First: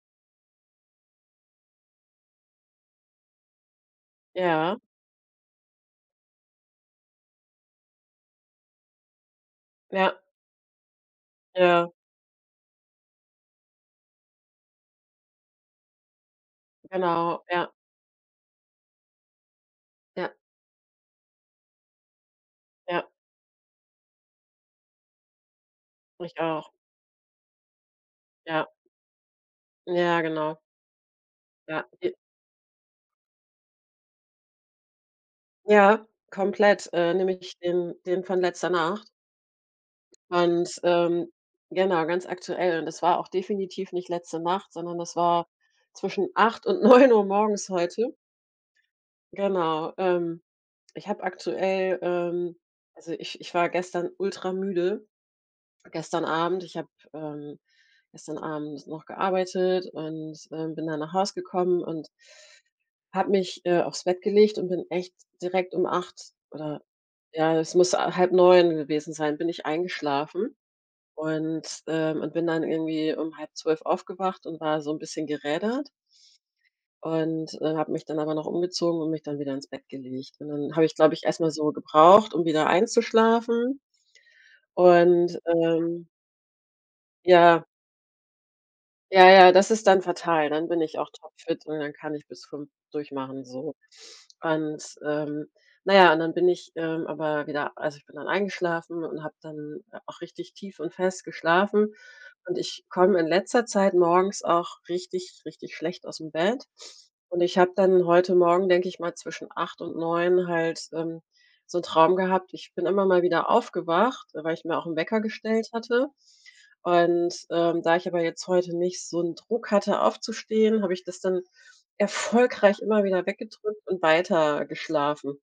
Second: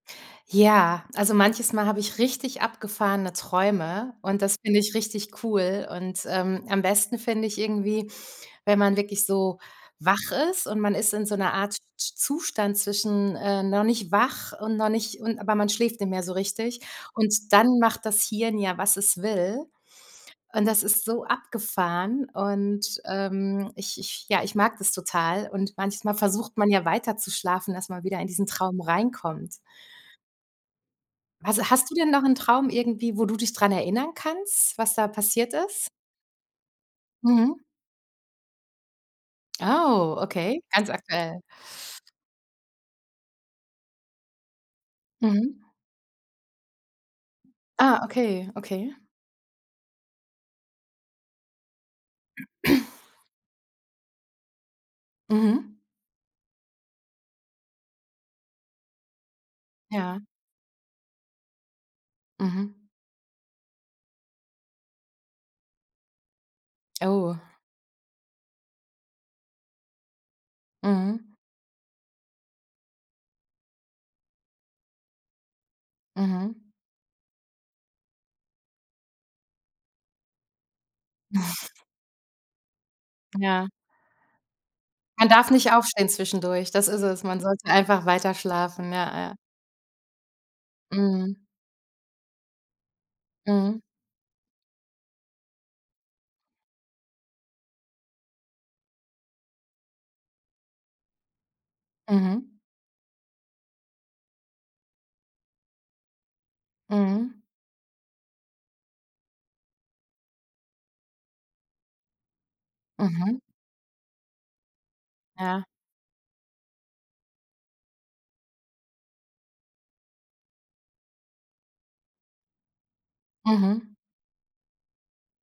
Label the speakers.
Speaker 1: Ja, also manches Mal habe ich richtig abgefahrene Träume und das
Speaker 2: Ja.
Speaker 1: finde ich richtig cool und, ähm, am besten finde ich irgendwie, wenn man wirklich so
Speaker 2: Ja.
Speaker 1: wach ist und man ist in so 'ner Art Z
Speaker 2: Ja.
Speaker 1: sch zustand zwischen, äh, noch nicht wach und noch nicht und aber man schläft nicht mehr so richtig.
Speaker 2: Genau,
Speaker 1: Und
Speaker 2: ja.
Speaker 1: dann macht das Hirn ja, was es will
Speaker 2: Ja.
Speaker 1: und das ist so abgefahren und,
Speaker 2: Ja.
Speaker 1: ähm, ich ich ja, ich mag das total. Und manchmal
Speaker 2: Ich
Speaker 1: versucht man
Speaker 2: auch.
Speaker 1: ja weiter zu schlafen, dass man wieder in diesen
Speaker 2: Ja.
Speaker 1: Traum reinkommt.
Speaker 2: Ja, genau.
Speaker 1: Was
Speaker 2: Ja.
Speaker 1: hast du denn
Speaker 2: J
Speaker 1: noch 'n Traum irgendwie, wo du dich dran erinnern kannst, was da passiert ist?
Speaker 2: Ja, komplett, äh, nämlich
Speaker 1: Mhm.
Speaker 2: den den von letzter Nacht
Speaker 1: Oh, okay,
Speaker 2: und
Speaker 1: ganz
Speaker 2: ähm,
Speaker 1: aktuell.
Speaker 2: genau, ganz aktuell. Und es war auch definitiv nicht letzte Nacht, sondern das war
Speaker 1: Mhm.
Speaker 2: zwischen 8:00 und 9:00 morgens
Speaker 1: Ah,
Speaker 2: heute.
Speaker 1: okay, okay.
Speaker 2: Genau, ähm, ich habe aktuell ähm, also ich ich war gestern ultra-müde
Speaker 1: Mhm.
Speaker 2: gestern Abend. Ich habe, ähm, gestern Abend noch gearbeitet
Speaker 1: Ja.
Speaker 2: und, ähm, bin dann nach Hause gekommen und
Speaker 1: Mhm.
Speaker 2: habe mich, äh, auf's Bett gelegt und bin echt direkt um 8:00 oder
Speaker 1: Oh.
Speaker 2: ja, es muss a 8:30 gewesen sein, bin ich eingeschlafen
Speaker 1: Mhm.
Speaker 2: und ähm, und bin dann irgendwie um 11:30 aufgewacht und war so 'n bisschen gerädert
Speaker 1: Mhm.
Speaker 2: und, äh, habe mich dann aber noch umgezogen und mich dann wieder ins Bett gelegt. Und dann habe ich, glaube ich, erst mal so gebraucht, um wieder
Speaker 1: Ja.
Speaker 2: einzuschlafen
Speaker 1: Man
Speaker 2: und,
Speaker 1: darf nicht
Speaker 2: ähm
Speaker 1: aufstehen zwischendurch, das ist es. Man
Speaker 2: Ja.
Speaker 1: sollte einfach weiterschlafen, ja,
Speaker 2: Ja,
Speaker 1: ja.
Speaker 2: ja, das ist dann fatal. Dann bin ich auch
Speaker 1: Mhm.
Speaker 2: topfit und dann kann ich bis 5 durchmachen so.
Speaker 1: Mhm.
Speaker 2: Und ähm na ja und dann bin ich, ähm, aber wieder also ich bin dann eingeschlafen und habe dann auch richtig tief und fest geschlafen.
Speaker 1: Mhm.
Speaker 2: Und ich komme in letzter Zeit morgens auch richtig, richtig schlecht ausm Bett.
Speaker 1: Mhm.
Speaker 2: Und ich habe dann heute Morgen, denke ich mal, zwischen 8 und 9 halt, ähm, so 'n Traum gehabt. Ich bin immer mal
Speaker 1: Mhm.
Speaker 2: wieder aufgewacht, weil ich mir auch 'n Wecker
Speaker 1: Ja.
Speaker 2: gestellt hatte. Und, ähm, da ich aber jetzt heute nicht so 'n Druck hatte aufzustehen, habe ich das dann erfolgreich immer wieder weggedrückt
Speaker 1: Mhm.
Speaker 2: und weiter geschlafen.